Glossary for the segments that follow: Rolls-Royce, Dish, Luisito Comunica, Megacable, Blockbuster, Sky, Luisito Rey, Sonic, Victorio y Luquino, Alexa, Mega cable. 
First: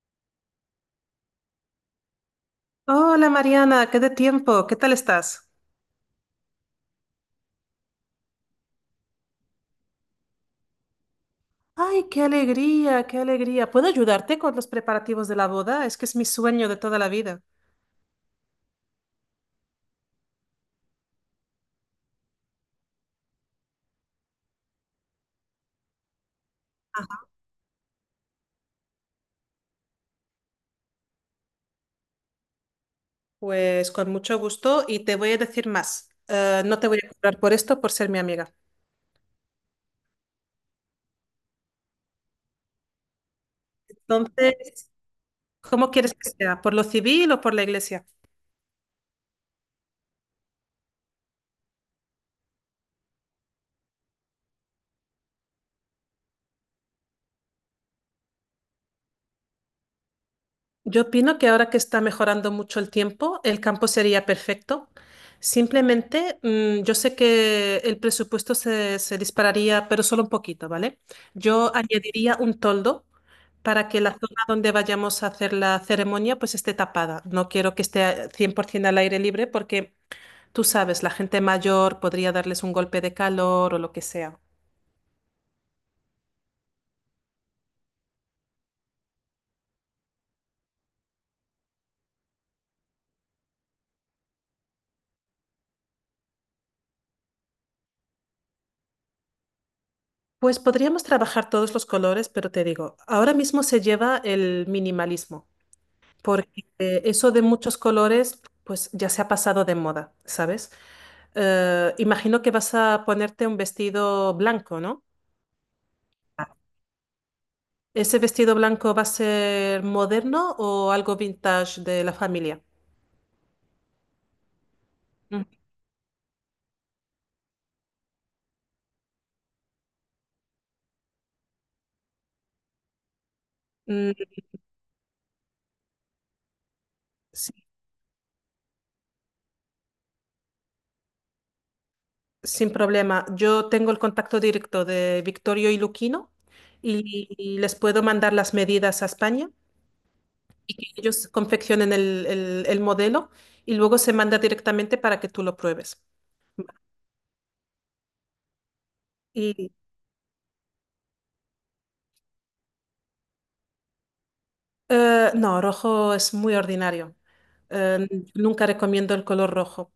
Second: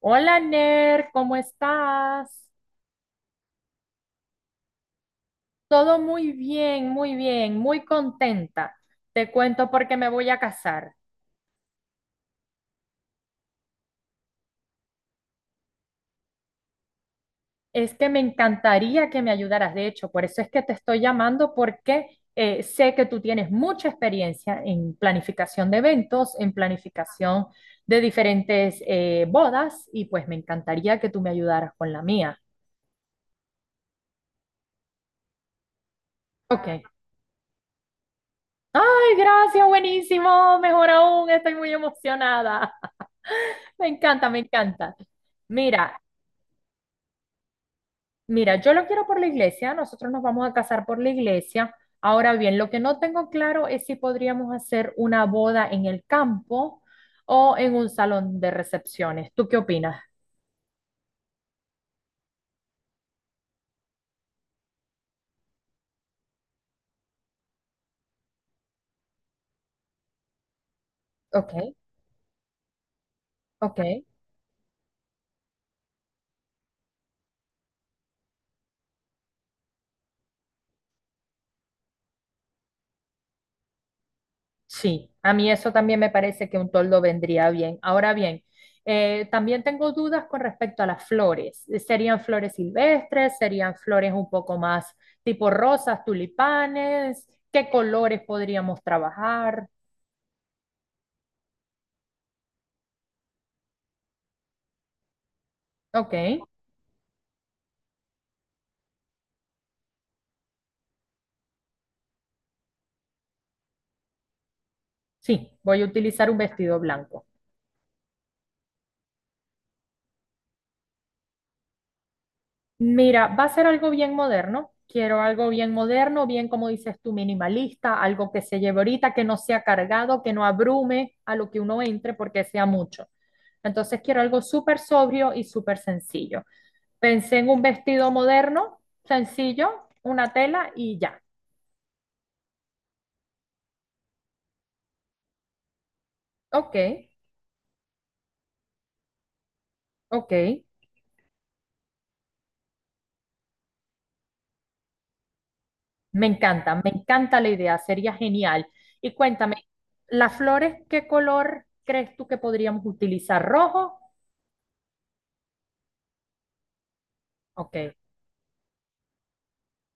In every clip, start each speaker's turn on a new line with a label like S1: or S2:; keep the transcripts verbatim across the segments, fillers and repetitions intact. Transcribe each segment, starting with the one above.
S1: Hola Ner, ¿cómo estás?
S2: Hola Mariana, qué de tiempo, ¿qué tal estás?
S1: Todo muy bien, muy bien, muy contenta. Te cuento porque me voy a casar.
S2: Ay, qué alegría, qué alegría. ¿Puedo ayudarte con los preparativos de la boda? Es que es mi sueño de toda la vida.
S1: Es que me encantaría que me ayudaras, de hecho, por eso es que te estoy llamando porque eh, sé que tú tienes mucha experiencia en planificación de eventos, en planificación de diferentes eh, bodas y pues me encantaría que tú me ayudaras con la mía.
S2: Pues con mucho gusto y te voy a decir más. Eh,
S1: Ok.
S2: no te voy a cobrar por esto por ser mi amiga.
S1: Ay, gracias, buenísimo, mejor aún, estoy muy emocionada. Me encanta, me
S2: Entonces,
S1: encanta.
S2: ¿cómo
S1: Mira,
S2: quieres que sea? ¿Por lo civil o por la iglesia?
S1: mira, yo lo quiero por la iglesia, nosotros nos vamos a casar por la iglesia. Ahora bien, lo que no tengo claro es si podríamos hacer una boda en el campo o en un salón de recepciones. ¿Tú qué opinas?
S2: Yo opino que ahora que está mejorando mucho el tiempo, el campo sería perfecto. Simplemente, mm, yo sé que el presupuesto se, se dispararía, pero solo un poquito, ¿vale?
S1: Ok,
S2: Yo añadiría un toldo
S1: ok.
S2: para que la zona donde vayamos a hacer la ceremonia pues esté tapada. No quiero que esté cien por ciento al aire libre porque tú sabes, la gente mayor podría darles un golpe de calor o lo que sea.
S1: Sí, a mí eso también me parece que un toldo vendría bien. Ahora bien, eh, también tengo dudas con respecto a las flores. ¿Serían flores silvestres? ¿Serían flores un poco más tipo rosas, tulipanes? ¿Qué colores podríamos trabajar?
S2: Pues podríamos trabajar todos los colores, pero te digo, ahora mismo se lleva el minimalismo.
S1: Ok,
S2: Porque eh, eso de muchos colores, pues ya se ha pasado de moda, ¿sabes? Eh, imagino que vas a ponerte un vestido blanco, ¿no?
S1: sí, voy a utilizar un vestido blanco.
S2: ¿Ese vestido blanco va a ser moderno o algo vintage de la familia?
S1: Mira, va a ser algo bien moderno. Quiero
S2: Mm.
S1: algo bien moderno, bien como dices tú, minimalista, algo que se lleve ahorita, que no sea cargado, que no abrume a lo que uno entre porque sea mucho. Entonces
S2: Mm,
S1: quiero algo súper sobrio y súper sencillo. Pensé en
S2: sí,
S1: un vestido moderno, sencillo, una tela y ya.
S2: sin problema. Yo tengo el contacto directo de Victorio y Luquino
S1: Ok,
S2: y, y les puedo mandar las medidas a España.
S1: ok.
S2: Ellos confeccionan el, el- el modelo y luego se manda directamente para que tú lo pruebes.
S1: Me encanta, me encanta la idea, sería genial. Y cuéntame,
S2: Y
S1: ¿las flores qué color crees tú que podríamos utilizar? ¿Rojo?
S2: Eh, no, rojo es muy ordinario.
S1: Ok,
S2: Eh, Nunca recomiendo el color rojo,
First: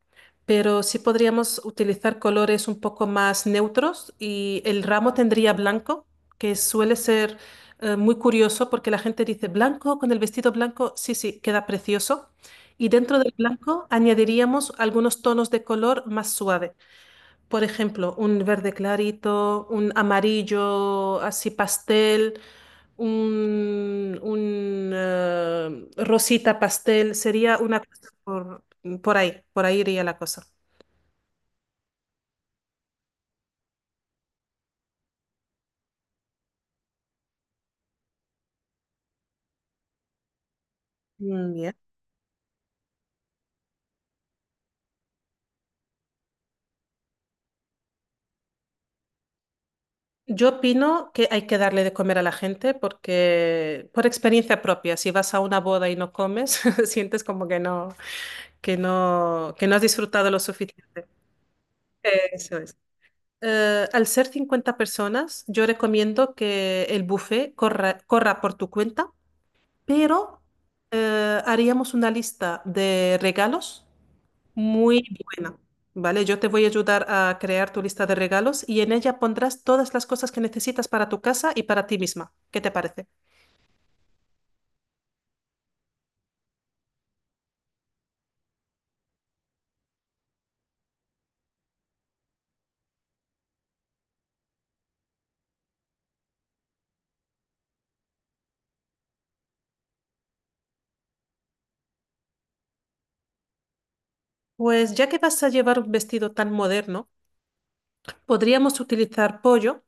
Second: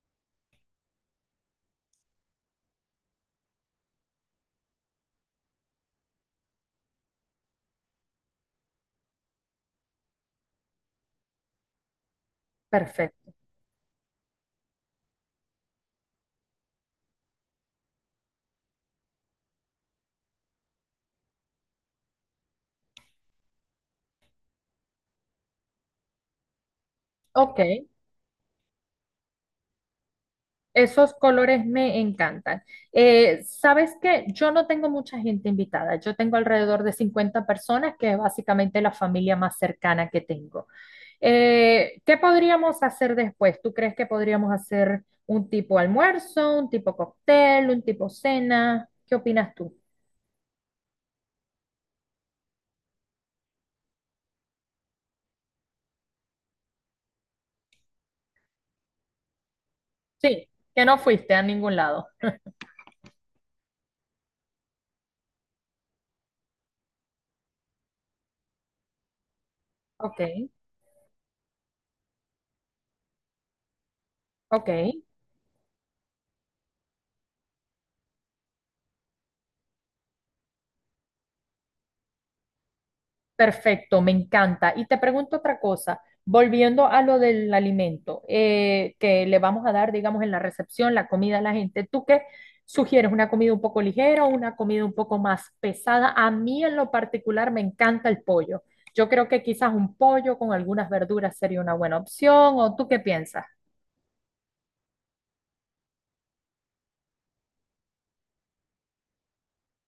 S2: pero sí podríamos utilizar colores un poco más neutros y el ramo tendría blanco, que suele ser eh, muy curioso porque la gente dice blanco con el vestido blanco, sí, sí, queda precioso. Y dentro
S1: perfecto.
S2: del blanco añadiríamos algunos tonos de color más suave. Por ejemplo, un verde clarito, un amarillo así pastel, un, un eh, rosita pastel,
S1: Ok,
S2: sería una cosa por, por ahí, por ahí iría la cosa.
S1: esos colores me encantan. Eh, ¿sabes qué? Yo no tengo mucha gente invitada. Yo tengo alrededor de cincuenta personas, que es básicamente la familia más cercana que tengo.
S2: Mm, ya.
S1: Eh, ¿qué podríamos hacer después? ¿Tú crees que podríamos hacer un tipo almuerzo, un tipo cóctel, un tipo cena? ¿Qué opinas tú?
S2: Yo opino que hay que darle de comer a la gente porque, por experiencia propia, si vas a una boda y no comes, sientes como que no, que no, que no has disfrutado lo
S1: Sí, que no
S2: suficiente.
S1: fuiste a ningún lado.
S2: Eso es. Eh, al ser cincuenta personas, yo recomiendo que el buffet corra, corra por tu cuenta,
S1: Ok,
S2: pero eh, haríamos una lista de regalos
S1: ok.
S2: muy buena, ¿vale? Yo te voy a ayudar a crear tu lista de regalos y en ella pondrás todas las cosas que necesitas para tu casa y para ti misma. ¿Qué te parece?
S1: Perfecto, me encanta. Y te pregunto otra cosa, volviendo a lo del alimento eh, que le vamos a dar, digamos, en la recepción, la comida a la gente, ¿tú qué sugieres? ¿Una comida un poco ligera o una comida un poco más pesada? A mí en lo particular me encanta el pollo. Yo creo que quizás un pollo con algunas verduras sería una buena opción, ¿o tú qué piensas?
S2: Pues ya que vas a llevar un vestido tan moderno, podríamos utilizar pollo,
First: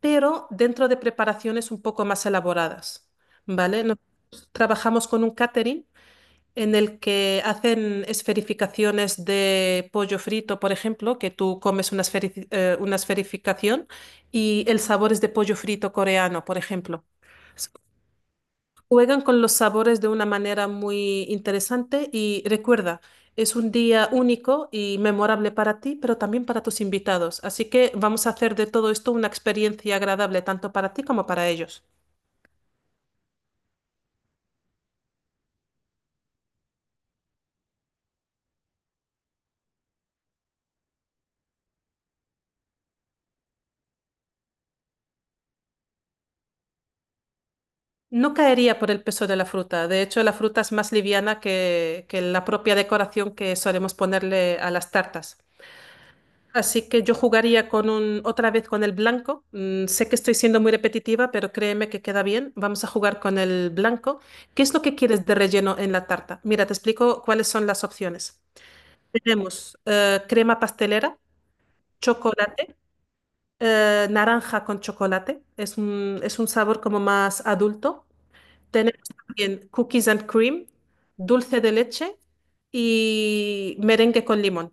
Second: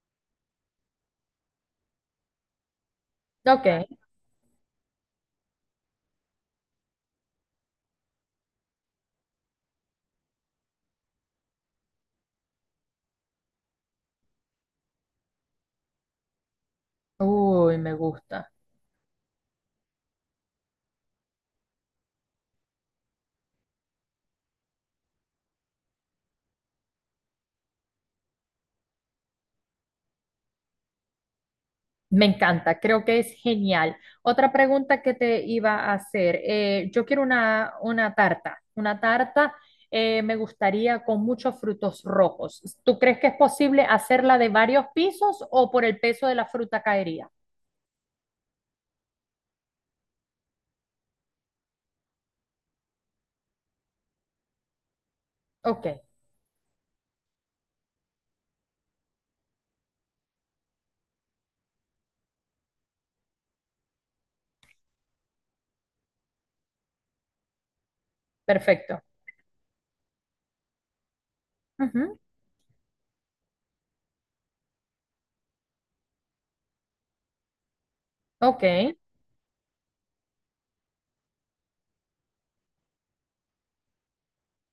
S2: pero dentro de preparaciones un poco más elaboradas,
S1: Ok,
S2: ¿vale? No- Trabajamos con un catering en el que hacen esferificaciones de pollo frito, por ejemplo, que tú comes una, esferici- eh, una esferificación y el sabor es de pollo frito coreano, por ejemplo. S-
S1: uy, me gusta.
S2: Juegan con los sabores de una manera muy interesante y recuerda, es un día único y memorable para ti, pero también para tus invitados. Así que vamos a hacer de todo esto una experiencia agradable tanto para ti como para ellos.
S1: Me encanta, creo que es genial. Otra pregunta que te iba a hacer, eh, yo quiero una, una tarta, una tarta eh, me gustaría con muchos frutos rojos. ¿Tú crees que es posible hacerla de varios pisos o por el peso de la fruta caería?
S2: No caería por el peso de la fruta. De hecho, la fruta es más liviana que, que la propia decoración que solemos ponerle a las tartas.
S1: Ok,
S2: Así que yo jugaría con un, otra vez con el blanco. Mm, sé que estoy siendo muy repetitiva, pero créeme que queda bien. Vamos a jugar con el blanco. ¿Qué es lo que quieres de relleno en la tarta? Mira, te explico cuáles son las opciones.
S1: perfecto.
S2: Tenemos eh, crema pastelera,
S1: Ujú,
S2: chocolate, eh, naranja con chocolate. Es un, es un sabor como más adulto.
S1: ok.
S2: Tenemos también cookies and cream, dulce de leche y merengue con limón.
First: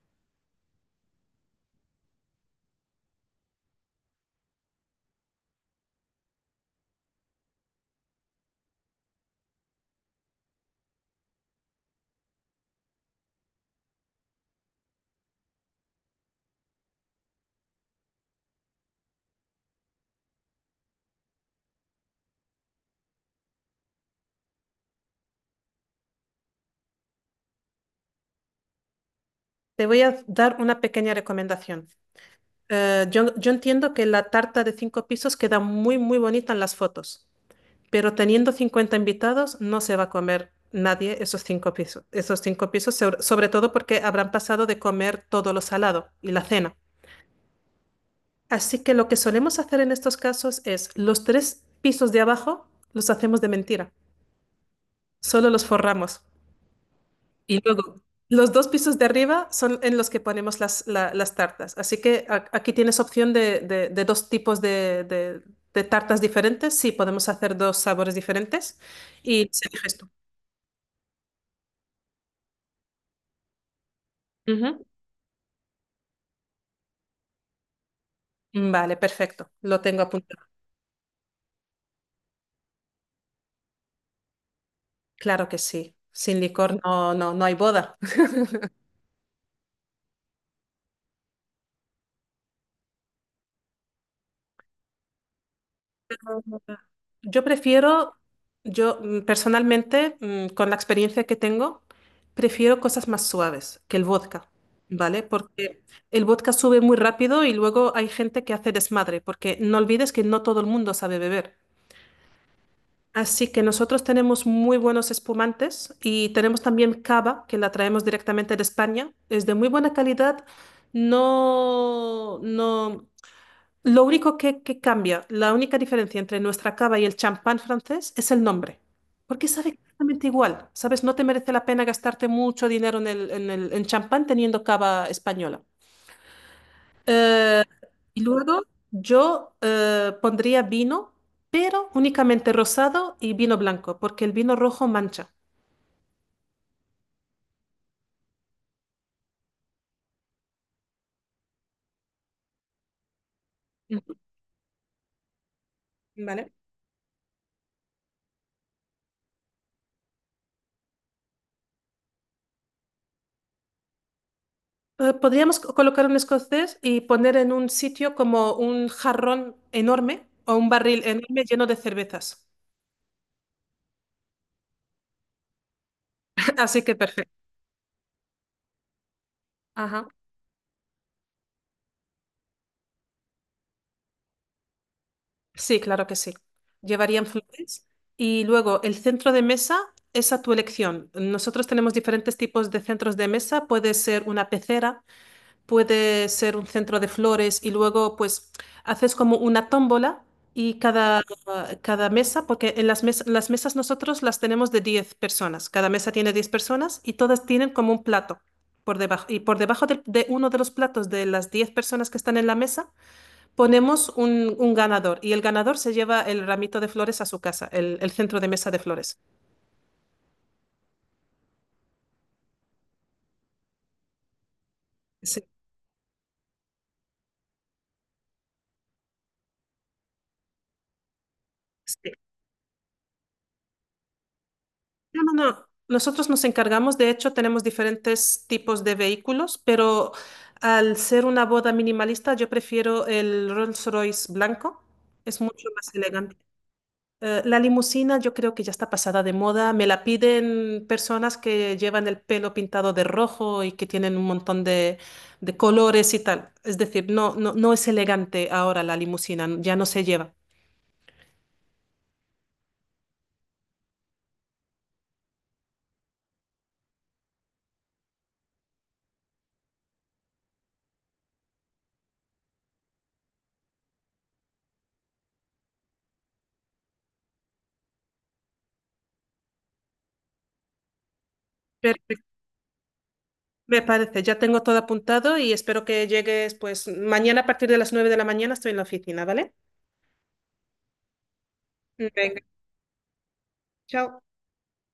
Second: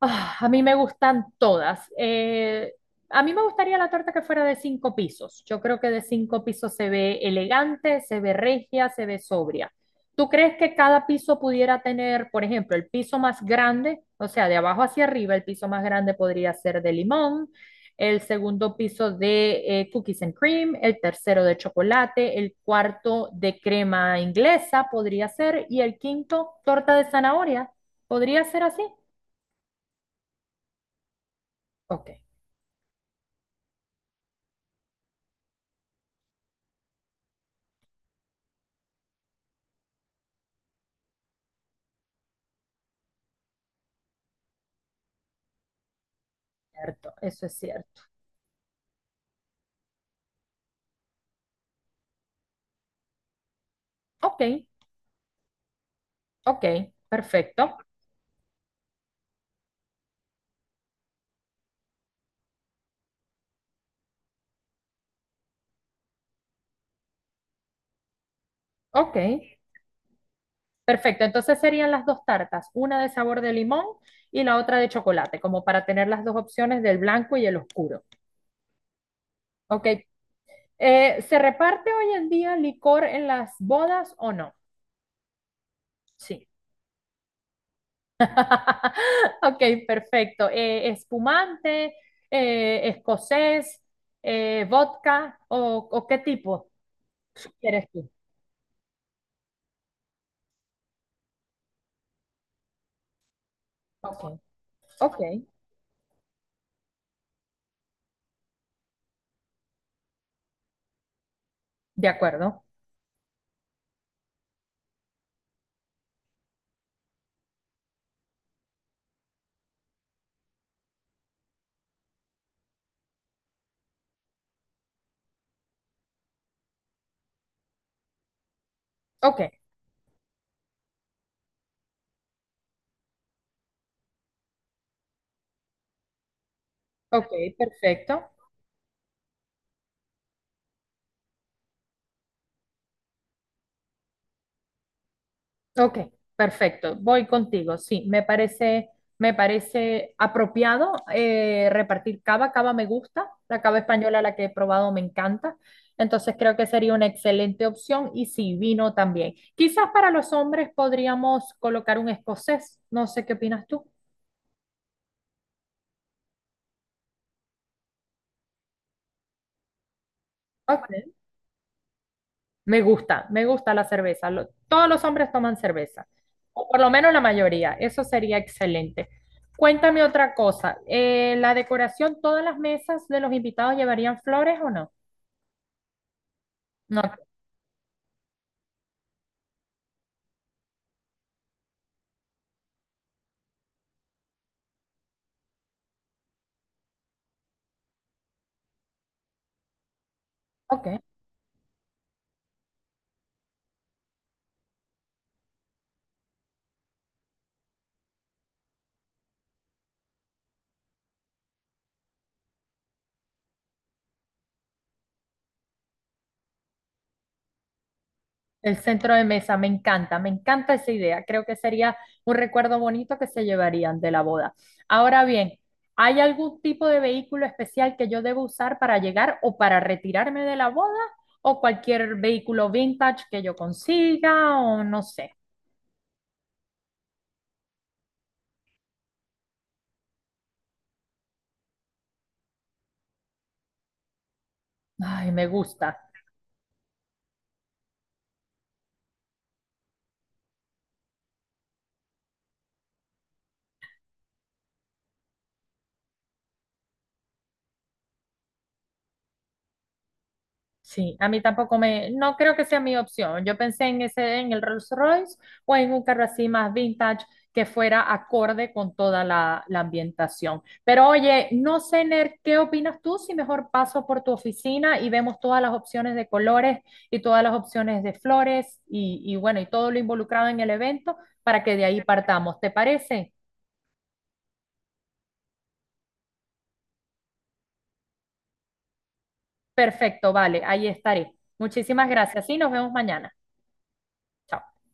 S1: Ah, a mí me gustan todas. Eh, a mí me gustaría la torta que fuera de cinco pisos. Yo creo que de cinco pisos se ve elegante, se ve regia, se ve sobria. ¿Tú crees que cada piso pudiera tener, por ejemplo, el piso más grande, o sea, de abajo hacia arriba, el piso más grande podría ser de limón, el segundo piso de eh, cookies and cream, el tercero de chocolate, el cuarto de crema inglesa podría ser, y el quinto, torta de zanahoria. ¿Podría ser así?
S2: Te voy a dar una pequeña recomendación.
S1: Ok.
S2: Eh, yo, yo entiendo que la tarta de cinco pisos queda muy, muy bonita en las fotos, pero teniendo cincuenta invitados no se va a comer nadie esos cinco pisos, esos cinco pisos, sobre sobre todo porque habrán pasado de comer todo lo salado y la cena.
S1: Cierto, eso es cierto.
S2: Así que lo que solemos hacer en estos casos es los tres pisos de abajo los hacemos de mentira,
S1: Ok,
S2: solo los forramos.
S1: ok,
S2: Y
S1: perfecto.
S2: luego, los dos pisos de arriba son en los que ponemos las, la- las tartas. Así que a- aquí tienes opción de, de- de dos tipos de, de- de tartas diferentes. Sí, podemos hacer dos sabores diferentes
S1: Ok,
S2: y se eliges tú.
S1: perfecto. Entonces serían las dos tartas, una de sabor de limón y la otra
S2: Ujú.
S1: de chocolate, como para tener las dos opciones del blanco y el oscuro.
S2: Vale, perfecto. Lo
S1: Ok,
S2: tengo apuntado.
S1: eh, ¿se reparte hoy en día licor en las bodas o no?
S2: Claro que sí. Sin
S1: Sí.
S2: licor no, no, no hay boda.
S1: Ok, perfecto. Eh, espumante, eh, escocés, eh, vodka o, o qué tipo
S2: Yo
S1: quieres tú.
S2: prefiero, yo mm, personalmente, mm, con la experiencia que tengo, prefiero cosas más suaves que el
S1: Ok,
S2: vodka,
S1: ok,
S2: ¿vale? Porque el vodka sube muy rápido y luego hay gente que hace desmadre, porque no olvides que no todo el mundo sabe beber.
S1: de acuerdo.
S2: Así que nosotros tenemos muy buenos espumantes y tenemos también cava, que la traemos directamente de España. Es de muy buena calidad. No, no. Lo único que, que cambia, la única diferencia entre nuestra cava y el champán francés es el nombre,
S1: Ok,
S2: porque sabe exactamente igual, ¿sabes? No te merece la pena gastarte mucho dinero en el, en el- en champán teniendo cava española.
S1: ok,
S2: Eh, y
S1: perfecto.
S2: luego yo eh, pondría vino, pero únicamente rosado y vino blanco, porque el vino rojo mancha.
S1: Ok, perfecto. Voy contigo. Sí, me parece, me parece apropiado eh, repartir cava. Cava me gusta. La cava
S2: Ujú.
S1: española, la que he probado, me encanta. Entonces
S2: Vale.
S1: creo que sería una excelente opción. Y sí, vino también. Quizás para los hombres podríamos colocar un escocés. No sé qué opinas tú.
S2: Eh, podríamos co- colocar un escocés y poner en un sitio como un jarrón enorme o un
S1: Ok,
S2: barril enorme lleno de cervezas.
S1: me gusta, me gusta la cerveza. Lo- todos los hombres toman cerveza, o por
S2: Así
S1: lo
S2: que
S1: menos la
S2: perfecto.
S1: mayoría. Eso sería excelente. Cuéntame
S2: Ajá.
S1: otra cosa. Eh, ¿la decoración, todas las mesas de los invitados llevarían flores o no?
S2: Sí, claro que sí.
S1: No.
S2: Llevarían flores y luego el centro de mesa es a tu elección. Nosotros tenemos diferentes tipos de centros de mesa. Puede ser una pecera, puede ser un centro de flores y luego pues haces como una tómbola y
S1: Ok.
S2: cada, cada mesa, porque en las, mes- las mesas nosotros las tenemos de diez personas. Cada mesa tiene diez personas y todas tienen como un plato por debajo. Y por debajo del- de uno de los platos de las diez personas que están en la mesa ponemos un, un ganador y el ganador se lleva el ramito de flores a su casa, el, el centro de mesa
S1: El
S2: de
S1: centro
S2: flores.
S1: de mesa, me encanta, me encanta esa idea. Creo que sería un recuerdo bonito que se llevarían de la boda. Ahora
S2: Sí,
S1: bien, ¿hay algún tipo de vehículo especial que yo debo usar para llegar o para retirarme de la boda? ¿O
S2: sí.
S1: cualquier vehículo vintage que yo consiga? O no
S2: No,
S1: sé.
S2: no, no. Nosotros nos encargamos, de hecho, tenemos diferentes tipos de vehículos, pero al ser una boda minimalista, yo prefiero el Rolls-Royce blanco.
S1: Ay,
S2: Es
S1: me
S2: mucho más
S1: gusta.
S2: elegante. Eh, la limusina yo creo que ya está pasada de moda. Me la piden personas que llevan el pelo pintado de rojo y que tienen un montón de, de colores y tal. Es decir, no, no, no es elegante ahora la limusina, ya no se lleva.
S1: Sí, a mí tampoco me, no creo que sea mi opción. Yo pensé en ese, en el Rolls Royce o en un carro así más vintage que fuera acorde con toda la, la ambientación. Pero oye, no sé, Ner, ¿qué opinas tú? Si mejor paso por tu oficina y vemos todas las opciones de colores y todas las opciones de flores y, y bueno, y todo lo involucrado en el evento para que de ahí
S2: Perfecto.
S1: partamos. ¿Te parece?
S2: Me parece, ya tengo todo apuntado y espero que llegues pues mañana a partir de las nueve de la mañana estoy en la oficina, ¿vale?
S1: Perfecto, vale, ahí estaré. Muchísimas
S2: Venga,
S1: gracias y nos vemos mañana.
S2: chao.
S1: Chao.